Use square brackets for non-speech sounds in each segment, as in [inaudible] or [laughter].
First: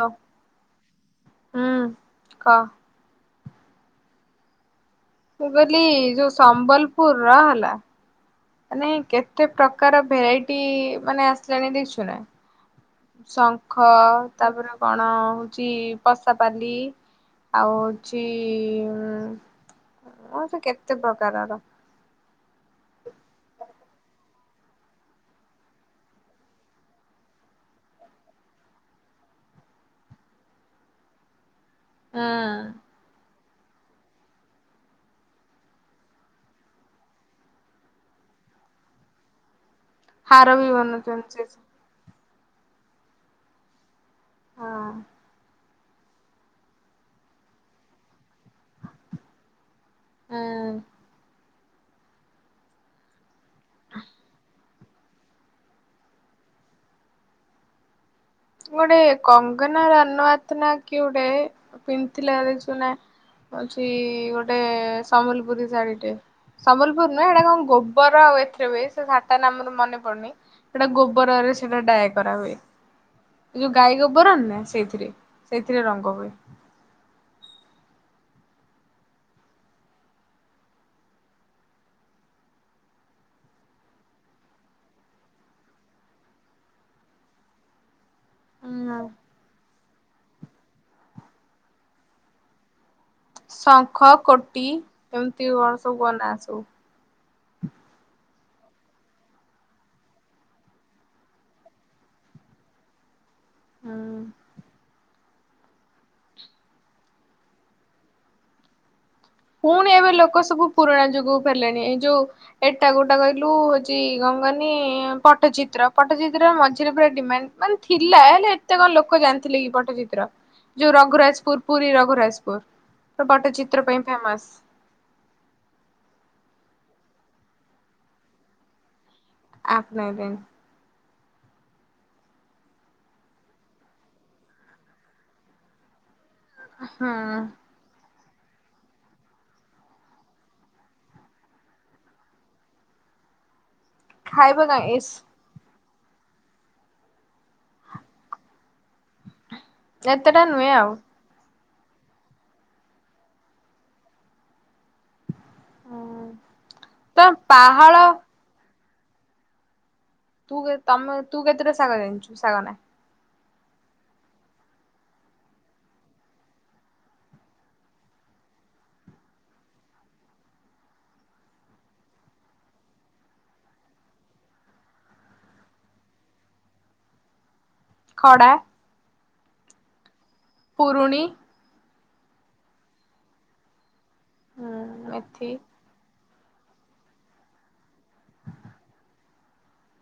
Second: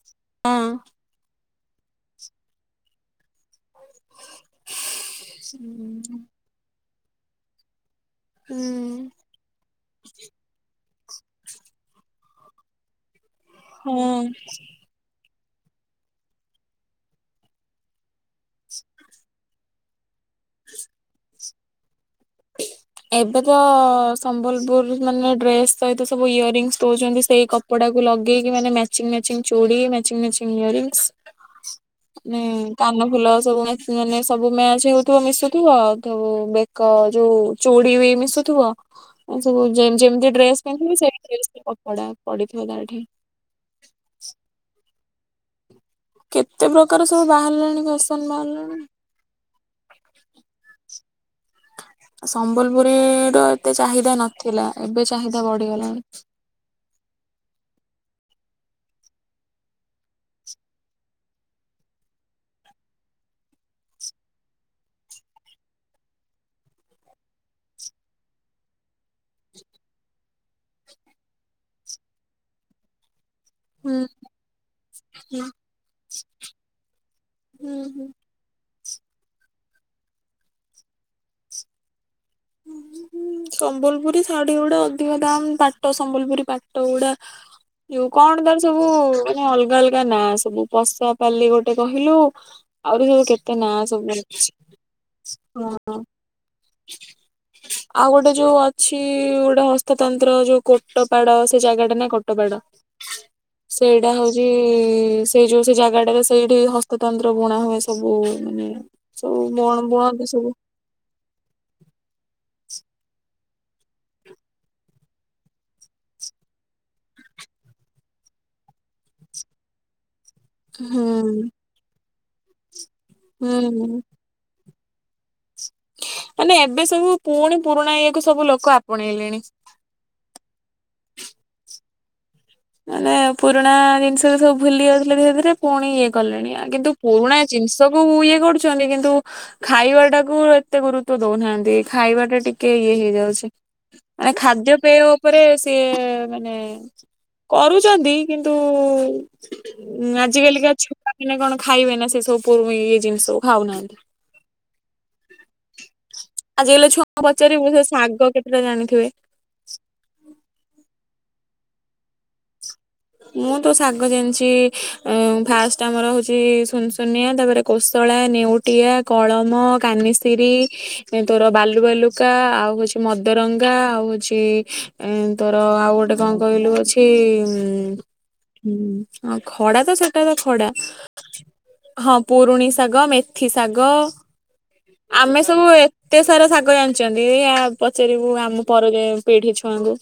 Hello ହୁଁ। ହୁଁ କ [inaudible] ମୁଁ କଇଲି ଯୋଉ ସମ୍ବଲ୍ ପୁରର ହେଲା ନାଇଁ କେତେ ପ୍ରକାର ଭେରାଇଟି ମାନେ ଆସିଲାଣି ଦେଖିଛୁ ନା। ଶଙ୍ଖ ହଁ ତାପରେ କଣ ଚି ପଷାପାଲି ଆଉ ଚି ଉଁ ଆଉ ସେ କେତେ ପ୍ରକାରର। ଏବେ ତ ସମ୍ବଲପୁର ମାନେ ଡ୍ରେସ୍ ସହିତ ସବୁ ଇୟରିଙ୍ଗସ୍ ଦଉଛନ୍ତି ସେଇ କପଡାକୁୁ ଲଗେଇକି ମାନେ ମ୍ୟାଚିଙ୍ଗ ମ୍ୟାଚିଙ୍ଗ ଚୁଡି ମ୍ୟାଚିଙ୍ଗ ମ୍ୟାଚିଙ୍ଗ ଇଅରିଙ୍ଗସ। ହୁଁ ମାନେ କାନ ଫୁଲ ସବୁ ମ୍ୟାଚ ମାନେ ସବୁ ମ୍ୟାଚ୍ ହେଉଥିବ ମିଶୁଥିବ ଆଉ ସବୁ ବେକ ଯୋଉ ଚୁଡି ବି ମିଶୁଥିବ ଏ ସବୁ ଯେ ଯେମିତି ହାର ଡ୍ରେସ ବି ପିନ୍ଧିବି ସେଇ ବନଉଛନ୍ତି ସେ ଡ୍ରେସର କପଡା ପଡିଥିବ ତାରଠି। ହଁ କେତେ ପ୍ରକାର ସବୁ ବାହାରିଲାଣି ଫେସନ ବାହାରଲା ଉଁ। ସମ୍ବଲପୁରୀ ର ଏତେ ଚାହିଦା ନଥିଲା। ଏବେ ଚାହିଦା ବଢିଗଲାଣି। ଗୋଟେ କଙ୍ଗନା ରାନୱତ ନା କିଏ ଗୋଟେ ପିନ୍ଧଥିଲା ଦେଖିଚୁନା ହୋଉଚି ଗୋଟେ ସମ୍ବଲପୁରୀ ଶାଢୀଟେ ସମ୍ବଲପୁର ନୁହଁ ହେଟା କଣ ଗୋବର ଆଉ ଏଥିରେ ହୁଏ ସେ ଶାଢୀଟା ନାଁ ମୋର ମନେପଡୁନି ସେଟା ଗୋବରରେ ସେଟା ଡାଏ କରାହୁଏ। ଏଇ ଯୋଉ ହୁଁ ଗାଈ ଗୋବର ନୁହନା ସେଇଥିରେ ହୁଁ ସେଇଥିରେ ରଙ୍ଗ ହୁଏ। ହୁଁ ହୁଁ। ଉଁହୁଁ ସମ୍ବଲପୁରୀ ଶାଢୀଗୁଡା ଅଧିକ ଦାମ ପାଟ ସମ୍ବଲପୁରୀ ପାଟଗୁଡା ଯୋଉ କଣ ତାର ସବୁ ହୁଁ ମାନେ ଅଲଗା ଅଲ ତା ନାଁ ସବୁ ପଶାପାଲି ଗୋଟେ କହିଲୁ ଆହୁରି ଯୋଉ ଶଙ୍ଖ କୋଟି ଏମତି କଣ ହଁ ସବୁ କଁ ନାଁ ସବୁ। ଆଉ ଗୋଟେ ଯୋଉ ଅଛି ଗୋଟେ ହସ୍ତତନ୍ତ୍ର ଯୋଉ କୋଟପାଡ ସେ ଜାଗାଟା ନାଁ କୋଟପାଡ। ସେଇଟା ହୁଁ। ହୋଉଚି। ସେଇ ଯୋଉ ସେ ଜାଗାଟାରେ ସେଇଠି ହସ୍ତତନ୍ତ୍ର ବୁଣାହୁଏ ସବୁ ମାନେ ସବୁ ବୁଣ ପୁଣି ଏବେ ବୁଣନ୍ତି ଲୋକ ସବୁ ପୁରୁଣା ଯୁଗକୁ ଫେରିଲେଣି ଏଇ ଯୋଉ ଏଟା କୋଉଟା କ କହିଲୁ ହୋଉଚି କଣ କହନି ପଟଚିତ୍ର ପଟ୍ଟଚିତ୍ର ମଝିରେ ପୁରା ଡିମାଣ୍ଡ ମାନେ ଥିଲା ହେଲେ ଏତେ କଣ ଲୋକ ଜାଣିଥିଲେ କି ପଟଚିତ୍ର। ହୁଁ ଯୋଉ ହୁଁ। ରଘୁରାଜପୁର ପୁରୀ ରଘୁୁରଜ ପ ତ ପଟଚିତ୍ର ହୁଁ। ପାଇଁ ବାସ୍ ନାଇଁ ଏବେ ସବୁ ପୁଣି ପୁରୁଣା ଇଏକୁ ସବୁ ଲୋକ ଆପଣେଇଲେ ଆପଣେଇଲେଣି। ମାନେ ପୁରୁଣା ଜିନିଷରେ ସବୁ ଭୁଲି ଯାଉଥିଲେ ଧୀରେ ଧୀରେ ପୁଣି ଇଏ କଲେଣି ଆଉ କିନ୍ତୁ ହୁଁ ପୁରୁଣା ଜିନିଷକୁ ଇଏ ଗଢୁଛନ୍ତି କିନ୍ତୁ ଖାଇବାଟାକୁ ଏତେ ଗୁରୁତ୍ବ ଦୋଉନାହାନ୍ତି ଖାଇବାଟା ଟିକେ ଇଏ ହେଇଯାଉଚି। ମାନେ ଖାଇବା କାଇଁ ଖାଦ୍ୟପେୟ ଇସ୍ ଉପରେ ସ୍ ଏଇ ମାନେ କରୁଚନ୍ତି କିନ୍ତୁ ଆଜି ଏତେଟା ନୁହେଁ କାଲିକା ଆଉ। ଛୁଆମାନେ କଣ ଖାଇବେନା ସେସବୁ ପୁରୁ ଇଏ ଜିନିଷକୁ ଖାଉନାହାନ୍ତି। ଆଜିକାଲିକା ତ ଛୁଆଙ୍କୁ ପଚାରିବୁ ସେ ପାହାଳ ଶାଗ କେତେଟା ଜାଣିଥି ହୁଏ। ତୁ କେ ତମେ ତୁ କେତେଟା ଶାଗ ଜାଣିଚୁ ଶାଗ ନାଁ? ମୁଁ ତ ଶାଗ ଜାଣିଚି ଅଁ ଫାଷ୍ଟ ଆମର ହେଉଚି ସୁନସୁନିଆ ତା ପରେ କୋଶଳା, ନେଉଟିଆ, କଳମ, କାନିସିିରି ତୋର ବାଲୁବାଲୁକା ଆଉ ଅଛି ମଦରଙ୍ଗା ଆଉ ଅଛି ଏଁ ତୋର ଆଉ ଗୋଟେ କଣ କହିଲୁ ଅଛି ଇଁ ହୁଁ। ଖଡା ହଁ ଖଡା ତ ସେ ହେଟା ତ ଖଡ଼ା ପୁରୁଣି ହଁ ପୁରୁଣି ଶାଗ, ମେଥି ଶାଗ ହୁଁ ଆମେ ମେଥି ସବୁ ଏ ଏତେ ସାରା ଶାଗ ଜାଣିଚନ୍ତି ଏଇ ଆ ପଚାରିବୁ ଆମ ପରରେ ପିଢି ଛୁଆଙ୍କୁ।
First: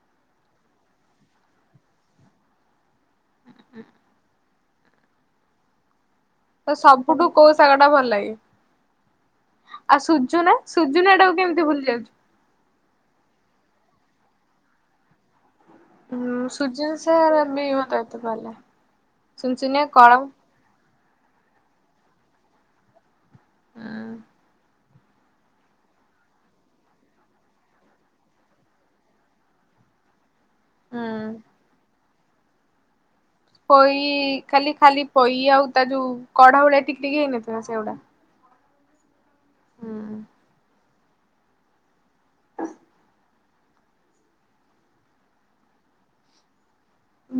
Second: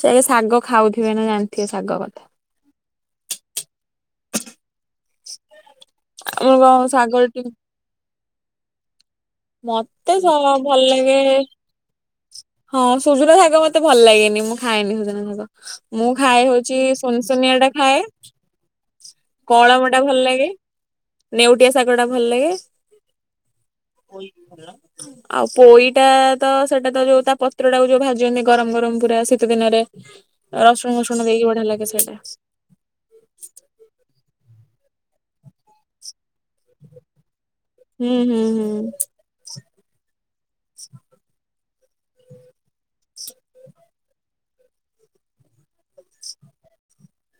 ସେଇ ଶାଗ ଖାଉଥିବେ ନା ଜାଣିଥିବେ ଶାଗ କଥା। [unintelligible] ଆମର ତ କଣ ସବୁଠୁ କୋଉ ଶାଗ ଟା ଭଲ ଲାଗେ? ଆଉ ମତେ ସ ସୁଜୁନା ଭଲ ସୁଜୁନା ଲାଗେ ଟାକୁ କେମିତି ଭୁଲି ଯାଉଚୁ। ହଁ ସୁଜନା ଶାଗ ମତେ ଭଲ ଲାଗେନି ମୁଁ ଖାଏନି ସୁଜନା ଶାଗ। ମୁଁ ଖାଏ ହୁଁ ହଉଚି ସୁଜୁନା ସାର୍ ସୁନସୁନିଆ ବି ଟା ମତେ ଖାଏ। ଏତେ ଭଲ କଳମ ଟା ଭଲ ଲାଗେ। ନେଉଟିଆ ଶାଗ ଟା ଭଲ ଲାଗେ। ହୁଁ ପୋଇ ଭଲ ଆଉ ପୋଇଟା ତ ସେଟା ତ ଯୋଉ ତା ପତ୍ରଟାକୁ ଯୋଉ ଭାଜିନି ଗରମ ଗରମ ପୁରା ଶୀତ ଦିନରେ ରସୁଣ ହୁଁ। ଫସୁଣ ଦେଇକି ବଢିଆ ଲାଗେ ସେଟା। ପୋଇ ଖାଲି ଖାଲି ପୋଇ ଆଉ ତା ଯୋଉ କଢ ଭଳିଆ ଟିକ ଟିକ ହେଇନଥା ହୁଁ ହୁଁ ହୁଁ [inaudible] ହୁଁ।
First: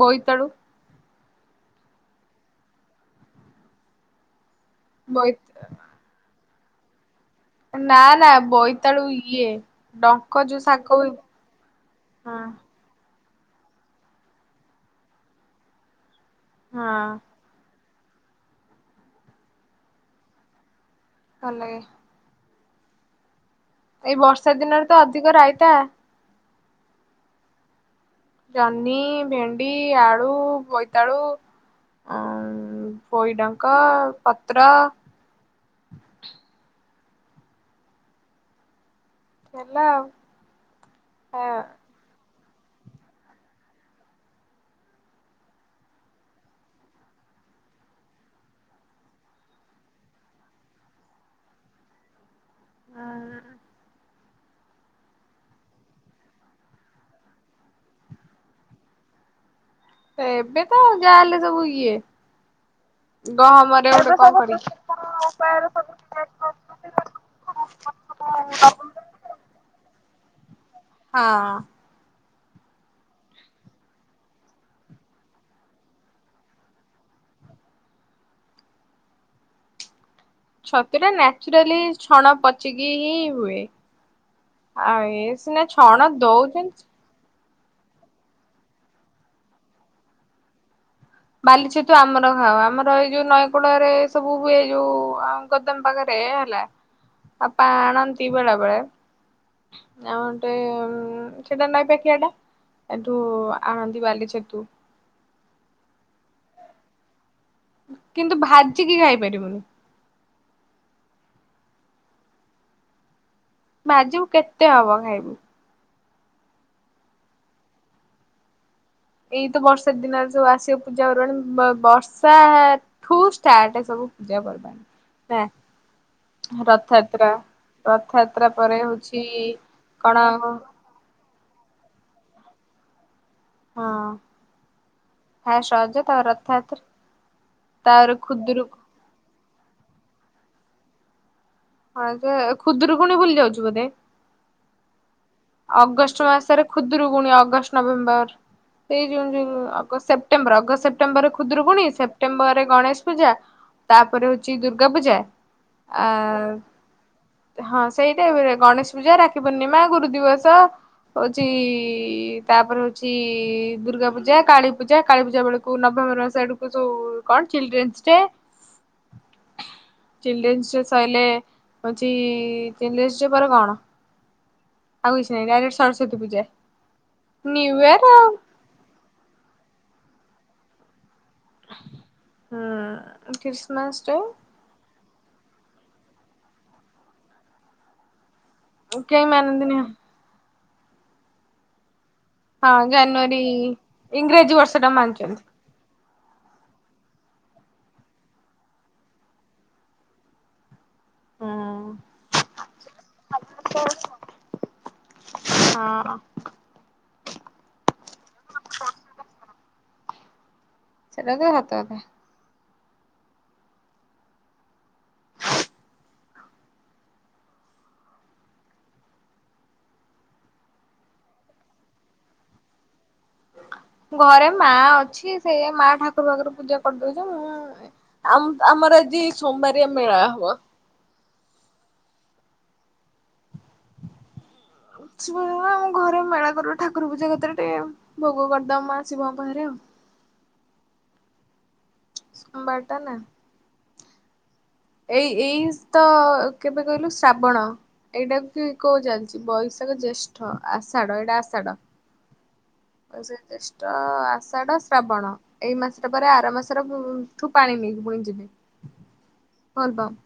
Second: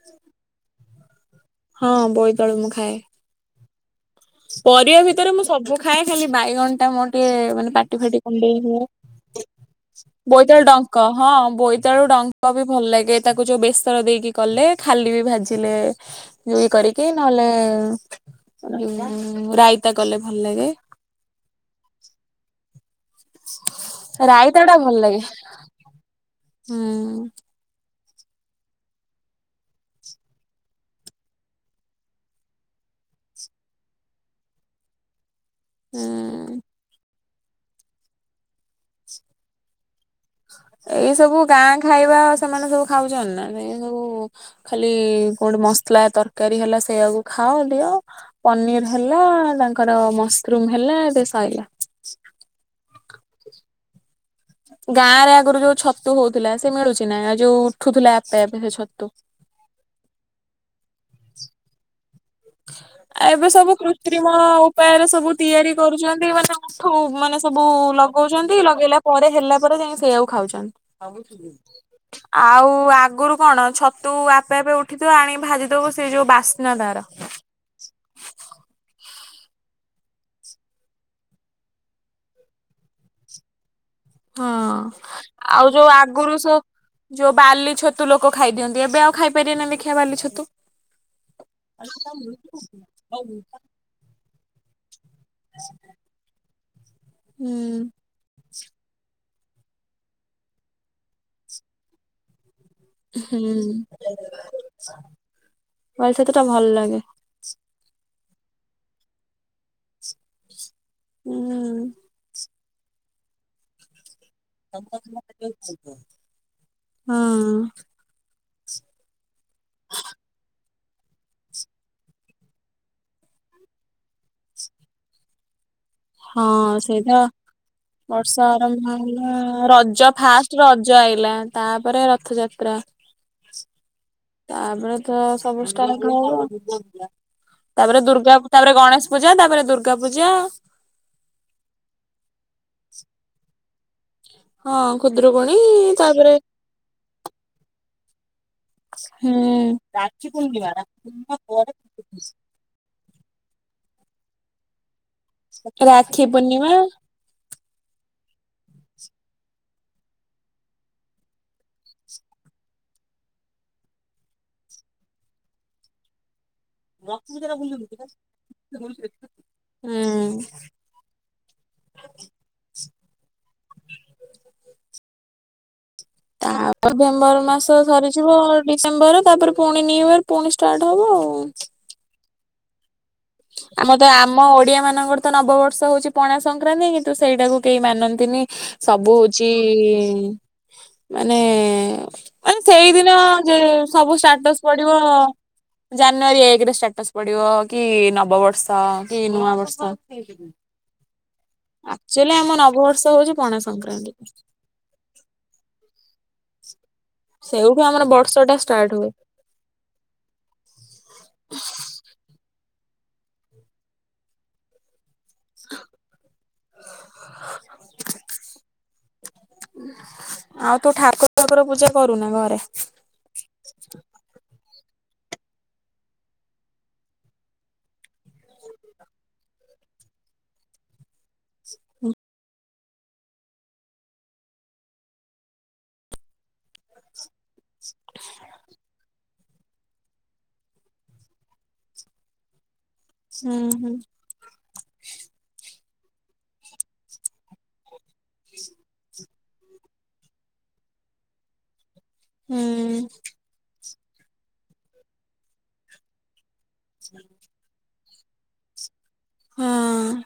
ବୋଇତ ଆଳୁ। ହଁ ବୋଇତ ଆଳୁ ମୁଁ ଖାଏ। ପରିବା ଭିତରେ ବୋଇ ମୁଁ ସବୁ ଖାଏ। ଖାଲି ବାଇଗଣ ଟମାଟ୍ ଟିକେ ମାନେ ପାଟି ନା ଫାଟି ନା କୁଣ୍ଡେଇ ହୁଏ। ବୋଇତାଳୁ ଇଏ ଡଙ୍କ ଯୋଉ ବୋଇତାଳୁ ଶାଗ ଡଙ୍କ ହୁଏ ହଁ ବୋଇତାଳୁ ହଁ ଡଙ୍କ ବି ଭଲ ଲାଗେ। ତାକୁ ଯୋଉ ବେସର ଦେଇକି କଲେ ଖାଲି ବି ଭାଜିଲେ ଜୁଇ ହଁ କରିକି ନହେଲେ [unintelligible] ଉଁ ରାଇତା କଲେ ଭଲ ଲାଗେ। ଭଲ ଲାଗେ। ଏଇ ବର୍ଷା ରାଇତା ଟା ଦିନରେ ଭଲ ତ ଲାଗେ ଅଧିକ ରାଇତା। ହୁଁ। ଜହ୍ନି, ଭେଣ୍ଡି, ଆଳୁ, ବୋଇତାଳୁ, ପୋଇଡଙ୍କ ପତ୍ର ହୁଁ ହେଲାଉ ଏଇ ସବୁ ଗାଁ ଖାଇବା ସେମାନେ ସବୁ ଖାଉଛନ୍ତି ନା ଏ ସବୁ ଖାଲି କୋଉଠି ମସଲା ତରକାରି ହେଲା ସେଇଆକୁ ଖାଅ ଦିଅ ପନିର୍ ହେଲା ତାଙ୍କର ମସରୁମ୍ ହେଲା ଦେ ସଇଲା ହଁ [unintelligible] ଗାଁ ରେ ଆଗରୁ ଯୋଉ ଛତୁ ହଉଥିଲା ସେ ମିଳୁଛି ନା ଆଉ ଯୋଉ ଉଠୁଥିଲା ଆପେ ଆପେ ସେ ଛତୁ ଏବେ ତ ଯାହାହେଲେ ସବୁ ଇଏ ଏବେ ସବୁ ଗହମରେ ଗୋଟେ କୃତ୍ରିମ କଣ କରିକି ଉପାୟରେ ସବୁ ତିଆରି କରୁଛନ୍ତି ମାନେ ଉଠୁ ମାନେ ସବୁ ଲଗଉଛନ୍ତି ଲଗେଇଲା ପରେ ହେଲା ପରେ ଯାଇ ସେ ଖାଉଛନ୍ ଆବୁ ସୁ ହଁ [unintelligible] ଆଉ ଆଗରୁ କଣ ଛତୁ ଆପେ ଆପେ ଉଠିଥିବ ଆଣିକି ଭାଜିଦବୁ ସେଇ ଯୋଉ ବାସ୍ନା ତାର ଛତୁ ଟା ନ୍ୟଚୁରାଲି ଛଣ ପଚକି ହିଁ ହୁଏ ହଁ ଆଉ ଏ ସିନା ଆଉ ଯୋଉ ଛଣ ଆଗରୁ ସେ ଦଉଛନ୍ତି ଯୋ ବାଲି ଛତୁ ଲୋକ ଖାଇ ଦିଅନ୍ତି ଏବେ ଆଉ ଖାଇପାରିବେନା ଦେଖିବା ବାଲି ଛତୁ ବାଲି ଛେତୁ ଆମର ଖାଅ ଆମର ଏଇ ଯୋଉ ନଈକୂଳରେ ସବୁ ହୁଏ ଯୋଉ ପାଂ ଗୋଦମ୍ ପାଖରେ ହେଲା ହୁଁ ବାପା ଆଣନ୍ତି ବେଳେ ବେଳେ ଆଉଟେ ସେଇଟା ନଈ ପାଖିଆଟା ହୁଁ [unintelligible] କେତେଟା ଭଲ ଲାଗେ କିନ୍ତୁ ଭାଜିିକି ଖାଇପାରିବୁନି ହୁଁ ବାଜୁ କେତେ ହବ ଖାଇବୁ। ହଁ। ଏଇତ ବର୍ଷା ଦିନରେ ସବୁ ଆସିବ ପୂଜାପର୍ବାଣୀ ବ-ବର୍ଷାଠୁ ଷ୍ଟାର୍ଟ ସବୁ ପୂଜା ପର୍ବାଣୀ ନା। ହଁ ସେଇଟା ରଥଯାତ୍ରା ବର୍ଷା ରଥଯାତ୍ରା ପରେ ଆରମ୍ଭ ହଉଛି ହେଲା ରଜ କଣ ଫାର୍ଷ୍ଟ ହଁ ରଜ ଆଇଲା। ତାପରେ ରଥଯାତ୍ରା। ତାପରେ ତ ସବୁ ଫାଷ୍ଟ ରଜ ଷ୍ଟାର୍ଟ ତାପରେ ହେଲା ରଥଯାତ୍ରା [unintelligible] ତାପରେ ଦୁର୍ଗା ପୂ ତାପରେ ଗଣେଶ ପୂଜା ତାପରେ। ଦୁର୍ଗା ପୂଜା। ହଁ ଯେ ଖୁଦୁରୁକୁୁଣି ଭୁଲି ଯାଉଛି ବୋଧେ। ହଁ। ଖୁଦୁରୁକୁଣୀ ଅଗଷ୍ଟ ତାପରେ ମାସରେ ଖୁଦୁରୁକୁଣି ଅଗଷ୍ଟ ନଭେମ୍ବର ସେଇ ହୁଁ ଜୁନ୍ ସେପ୍ଟେମ୍ବର ଅଗଷ୍ଟ ସେପ୍ଟେମ୍ବରରେ ଖୁଦରୁକୁୁଣି ସେପ୍ଟେମ୍ବରରେ ଗଣେଶ ପୂଜା ତାପରେ ହଉଛି ଦୁର୍ଗା ପୂଜା। ସତରେ ଆ ରାକ୍ଷୀ ପୂର୍ଣ୍ଣିମା। ହଁ ସେଇ ଗଣେଶ ପୂଜା ରାକ୍ଷୀ ପର୍ଣ୍ଣିମା ଗୁରୁ ଦିବ ହଉଛି ତାପରେ ହଉଛି ଦୁର୍ଗା ପୂଜା, କାଳୀ ପୂଜା, କାଳୀ ପୂଜା ବେଳକୁ ନଭେମ୍ବର ମାସ ଆଡ଼କୁ ସୁ କଣ ଚିଲଡ୍ରେନ୍ସ ଡେ ହୁଁ ଚିଲଡ୍ରେନ୍ସ ଡେ ସଇଲେ ହଉଛି ଚିଲଡ୍ରେନ୍ସ ଡେ ପରେ କଣ? ଆଉ କିଛି ନାଇ ଡାଇରେକ୍ଟ ସରସ ତାପ ନଭେମ୍ବର ମାସ ଆଉ। ସରିଯିବ ଡିସେମ୍ବର ତାପରେ ପୁଣି ନ୍ୟୁ ଇୟର। ପୁଣି ଷ୍ଟାର୍ଟ ହବ ଆଉ। ହୁଁ। ଆମର ଖ୍ରୀଷ୍ଟମାସ ତ ଟା ଆମ ଓଡିଆ ମାନଙ୍କର ତ ନବବର୍ଷ ହଉଛି ପଣା ସଂକ୍ରାନ୍ତି କିନ୍ତୁ ସେଇଟାକୁ କେହି ମାନନ୍ତିନି। ସବୁ କେହି ହଉଚି ମାନନ୍ତିନି ମାନେ ମାନେ ହଁ ସେଇଦିନ ଜାନୁଆରୀ ଯେ ସବୁ ଇଂରାଜୀ ଷ୍ଟାଟସ୍ ବର୍ଷ ଟା ପଡିବ ମାନୁଛନ୍ତି। ଜାନୁଆରୀ ଏକ ରେ ଷ୍ଟାଟସ୍ ପଡିବ କି ନବବର୍ଷ କି ନୂଆ ବର୍ଷ। ହଁ ଆକ୍ଚୁଆଲି ଆମ ନବବର୍ଷ ହଉଛି ପଣା ସଂକ୍ରାନ୍ତି। ସେଉଠୁ ଆମର ବର୍ଷ ଟା ଷ୍ଟାର୍ଟ ହୁଏ। ସେଇଟା ତ ସତ କଥା। [inaudible] ଆଉ ତୁ ଠାକୁରଙ୍କର ପୂଜା କରୁନା ଘରେ? ଘରେ ମା ଅଛି ସେ ମା ଠାକୁର ବାକୁର ପୂଜା କରିଦଉଛି ମୁଁ ଆମ ଆମର ଆଜି ସୋମବାରିଆ ମେଳା ହବ। ହୁଁ। ଉତ୍ସୁ ପୂର୍ଣ୍ଣିମା ଆମ ଘରେ ମେଳା କରୁ ଠାକୁର ପୂଜା କାତିରେ [inaudible] ଶିବ ଙ୍କ ପାଖରେ ଆଉ। ସୋମବାର ଟା ନା ହୁଁ ହୁଁ। ଏଇ ଏଇ ତ କେବେ କହିଲୁ ଶ୍ରାବଣ ଏଇଟା କି କୋଉ ଚାଲିଛି? ବୈଶାଖ ଜ୍ୟେଷ୍ଠ ଆଷାଢ ଏଇଟା ଆଷାଢ। ହୁଁ ଆଚ୍ଛା। ଆଷାଢ ଶ୍ରାବଣ ଏଇ ମାସଟା ପରେ ଆର ମାସ ଠୁ ପାଣି ନେଇକି ପୁଣି [unintelligible] ହଁ। ବୋଲବମ୍।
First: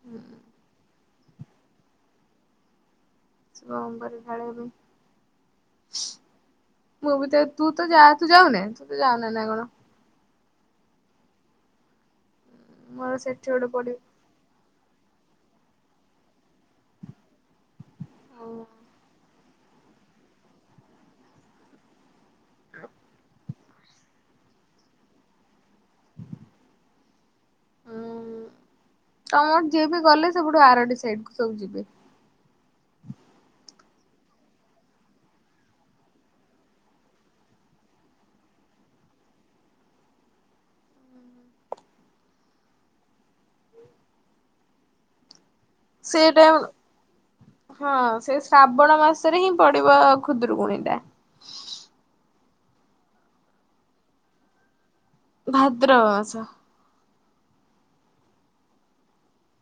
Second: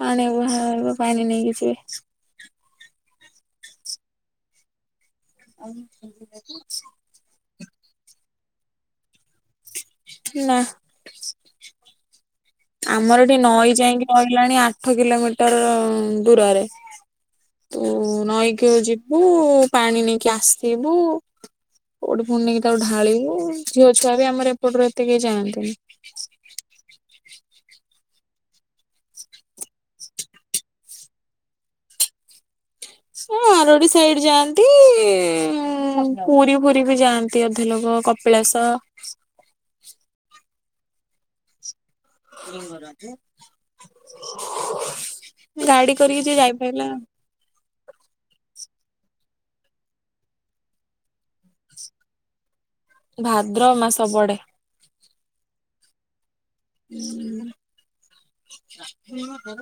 ପାଣି ବୁହା ହବ। ପାଣି ନେଇକି ଯିବେ। [unintelligible] ଆ ମୁଁ ବି ତ ତୁ ତ ଯା ତୁ ଯାଉନେ ତୁ ତ ତା ନାଁ କଣ? ନା ମୋର ଆମର ଏଠି ସେଠି ଗୋଟେ ନଈ ପଡିବ ଯାଇକି ରହିଲାଣି ଆ ଆଠ କିଲୋମିଟର ଦୂରରେ ତୁ ନଈକିଉ ଯିବୁ ପାଣି ନେଇକି ଆସିବୁ ପୁଣି ନେଇକି ତାକୁ ଢାଳିବୁ ଝିଅ ଛୁଆ ବି ଆମର ଏପଟରୁ ଏତେ କେହି ଜାଣନ୍ତିନି ହ ହୁଁ ତମର ଯିଏ ବି ଗଲେ ସେବୁଠୁ ଆରଡି ସାଇଡ କୁ ସବୁ ଯିବେ ହଁ ଆରଡି ସାଇଡ ଯାଆନ୍ତି ପୁରୀ ଫୁରୀ ବି ଯାଆନ୍ତି ଅଧେ ଲୋକ କପିଳାସ [inaudible] ଗାଡି କରିକି ଯେ ସେଇଟା ଯାଇପାରିଲ। ହଁ ସେ ଶ୍ରାବଣ ମାସରେ ହିଁ ପଡିବ ଖୁଦରୁକୁୁଣୀ ଟା। ଭାଦ୍ରବ ମାସ ପଡ଼େ। ଭାଦ୍ରବ ମାସ ହୁଁ ହଁ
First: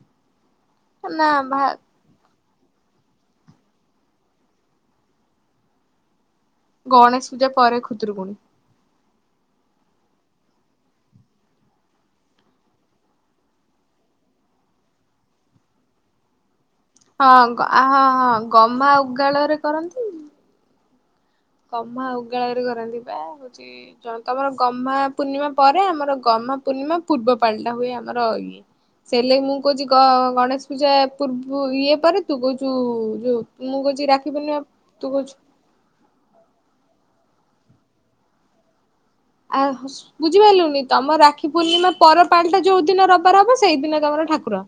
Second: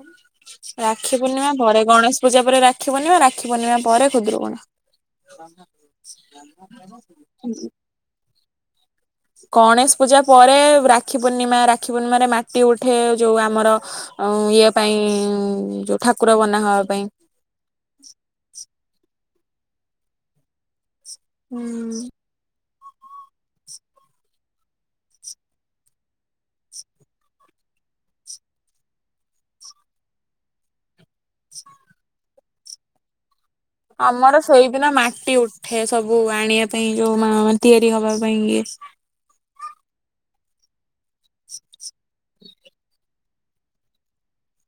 ରାକ୍ଷୀ ନା ପୂର୍ଣ୍ଣିମା ଭା ପରେ ଗଣେଶ ପୂଜା ପରେ ରାକ୍ଷୀ ପୁର୍ଣିମା, ରାକ୍ଷୀ ପୂର୍ଣିମା ପରେ ଖୁଦୁରୁକୁଣୀ। ଗଣେଶ ପୂଜା ପରେ ଖୁଦୁରୁକୁଣୀ। ଗଣେଶ ପୂଜା ପରେ ରାକ୍ଷୀ ପୂର୍ଣ୍ଣିମା ରାକ୍ଷୀ ପୂର୍ଣ୍ଣିମାରେ ମାଟି ଉଠେ ଯୋଉ ଆମର ଇଏ ପାଇଁ ଯୋଉ ଠାକୁର ବନା ହବା ପାଇଁ। ହଁ ହଁ ହଁ ଗମା ଆଉ ଉଗାଳରେ କରନ୍ତି। କମା ହୁଁ ଉଗାଳରେ କରନ୍ତି। ହଉଛି ବା ହଉଛି ଯ ତମର ଗହ୍ମା ପୂର୍ଣ୍ଣିମା ପରେ ଆମର ଗହ୍ମା ପୂର୍ଣ୍ଣିମା ପୂର୍ବ ପାାଳିଟା ହୁଏ। ଆମର ଇଏ ସେ ଲାଗି ମୁଁ କହୁଛି ଗ ଗଣେଶ ପୂଜା ପୂର୍ବ ଇଏ ପରେ ତୁ କହୁଛୁ ଯୁ ଆମର ସେଇଦିନ ମାଟି ଉଠେ ସବୁ ଆଣିବା ପାଇଁ ଯୋଉ ତିଆରି ହବା ପାଇଁ ଇଏ ଆ ବୁଝିପାରିଲୁନି? ତମ ରାକ୍ଷୀ ପୂର୍ଣ୍ଣିମା ପର ପାଳିଟା ଯୋଉ ଦିନ ରବିବାର ହବ ସେଇ ଦିନ ତମର ଠାକୁର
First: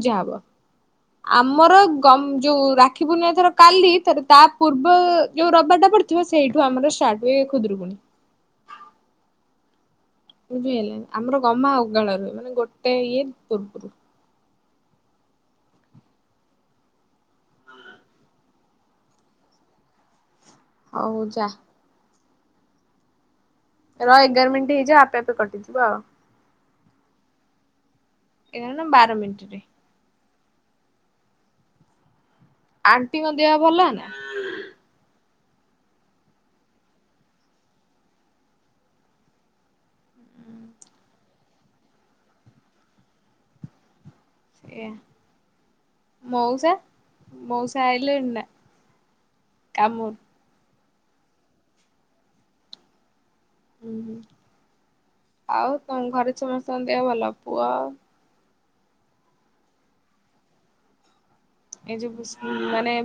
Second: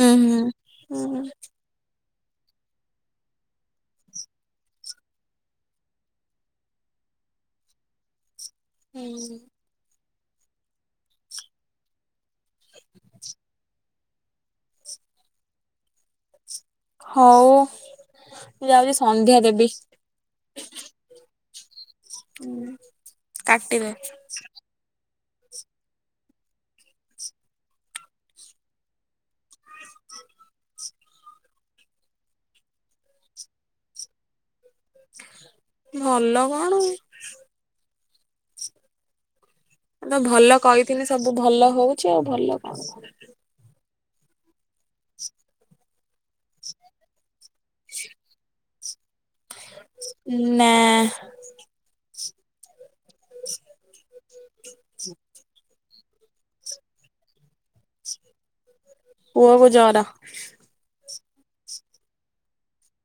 ହୁଁ ହବ ହୁଁ ହୁଁ। ଆମର କମ ଯୋଉ ରାକ୍ଷୀ ପୁର୍ଣ୍ଣିମା କାଲି ତା ପୂର୍ବ ଯୋଉ ରବିବାର ଟା ପଡିଥିବ ସେଇଠୁ ଆମର ଷ୍ଟାର୍ଟ ହୁଏ ଖୁଦରୁକୁୁଣୀ। ହୁଁ। ବୁଝି ହେଲା ଆମର ଗମା ଉଗାଳ ରୁ ମାନେ ଗୋଟେ ଇଏ ପୂର୍ବରୁ। ହଉ ମୁଁ ଯାଉଛି ସନ୍ଧ୍ୟା ଦେବି। ହଉ ଯା। ଉଁ। ରହ ଏଗାର ମିନିଟ ହେଇଯା ଆପେ ଆପେ। ଏ କଟିଯିବ ଆଉ। ଏଗାର ନା ବାର ମିନିଟରେ। ଆଣ୍ଟିଙ୍କ ଦେହ ଭଲ ନା। ଭଲ କଣ। ମୁତ ଭଲ କହିଥିଲି ସବୁ ଭଲ ହଉଛି ଆଉ ଭଲ କଣ? ସେଆ ମଉସା ମଉସା ଆଇଲେଣି ନା? କାମରୁ ନା। ହୁଁ ହୁଁ ଆଉ। ତମ ଘରେ ସମସ୍ତଙ୍କ ଦେହ ଭଲ ପୁଅ। ପୁଅକୁ ଜର। ଏଇ ଯୋଉ ମାନେ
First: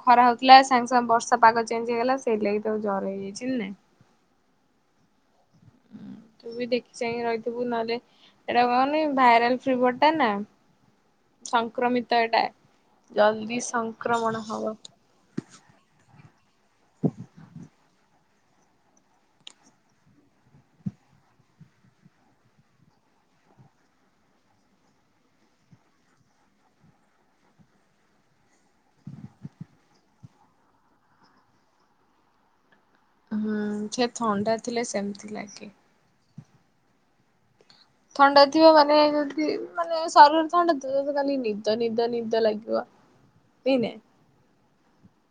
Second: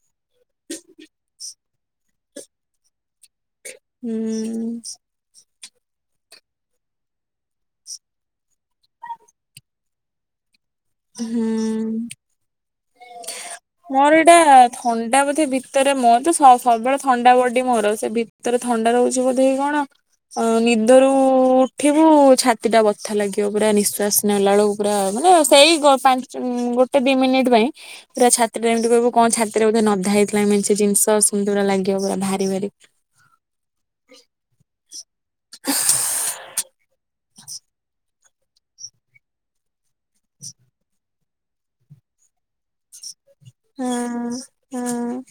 ଖରା ହଉଥିଲା ସାଙ୍ଗେ ସାଙ୍ଗେ ବର୍ଷା ପାଗ ଚେଞ୍ଜ ହେଇଗଲା ସେଇ ଲାଗି ତା କୁ ଜର ହେଇଯାଇଛି ନାଇଁ। ହୁଁ। ତୁ ବି ଦେଖି ଚାହିଁ ରହିଥିବୁ ନହଲେ ଏଟା କଣନି ଭାଇରାଲ ଫିଭର ଟା ନା। ହୁଁ ସଂକ୍ରମିତ ଏଇଟା ଜଲ୍ଦି ମୋର ଏଇଟା ସଂକ୍ରମଣ ହବ। ଥଣ୍ଡା ବୋଧେ ଭିତରେ ମୋ ତ ସବୁବେଳେ ଥଣ୍ଡା ବଡି ମୋର ସେ ଭି ଭିତରେ ଥଣ୍ଡା ରହୁଛି ବୋଧେ କଣ ନିଦରୁ ଉଠିବୁ ଛାତି ଟା ବଥା ଲାଗିବ ପୁରା ନିଶ୍ଵାସ ନେଲା ବେଳକୁ ପୁରା ମାନେ। ସେଇ ଗୋ ପାଞ୍ଚ ଗୋଟେ ଦି ମିନିଟ୍ ପାଇଁ ପୁରା ଛାତିଟା ଯେମିତି କହିବୁ କଣ ଛାତିରେ ବୋଧେ ନଦା ହେଇଥିଲା ମେଞ୍ଚେ ଜିନିଷ ସେମିତି ପୁରା ଲାଗିବ ପୁରା ଭାରି ଭାରି। ହୁଁ ସେ ଥଣ୍ଡା ଥିଲେ ସେମିତି ଲାଗେ। ଥଣ୍ଡା ଥିବା ମାନେ ଯଦି ମାନେ ସରୀର ରେ ଥଣ୍ଡା ଥିବ ତତେ ଖାଲି ନିଦ ନିଦ ନିଦ ଲାଗିବ। ଏଇନେ ହୁଁ ହୁଁ।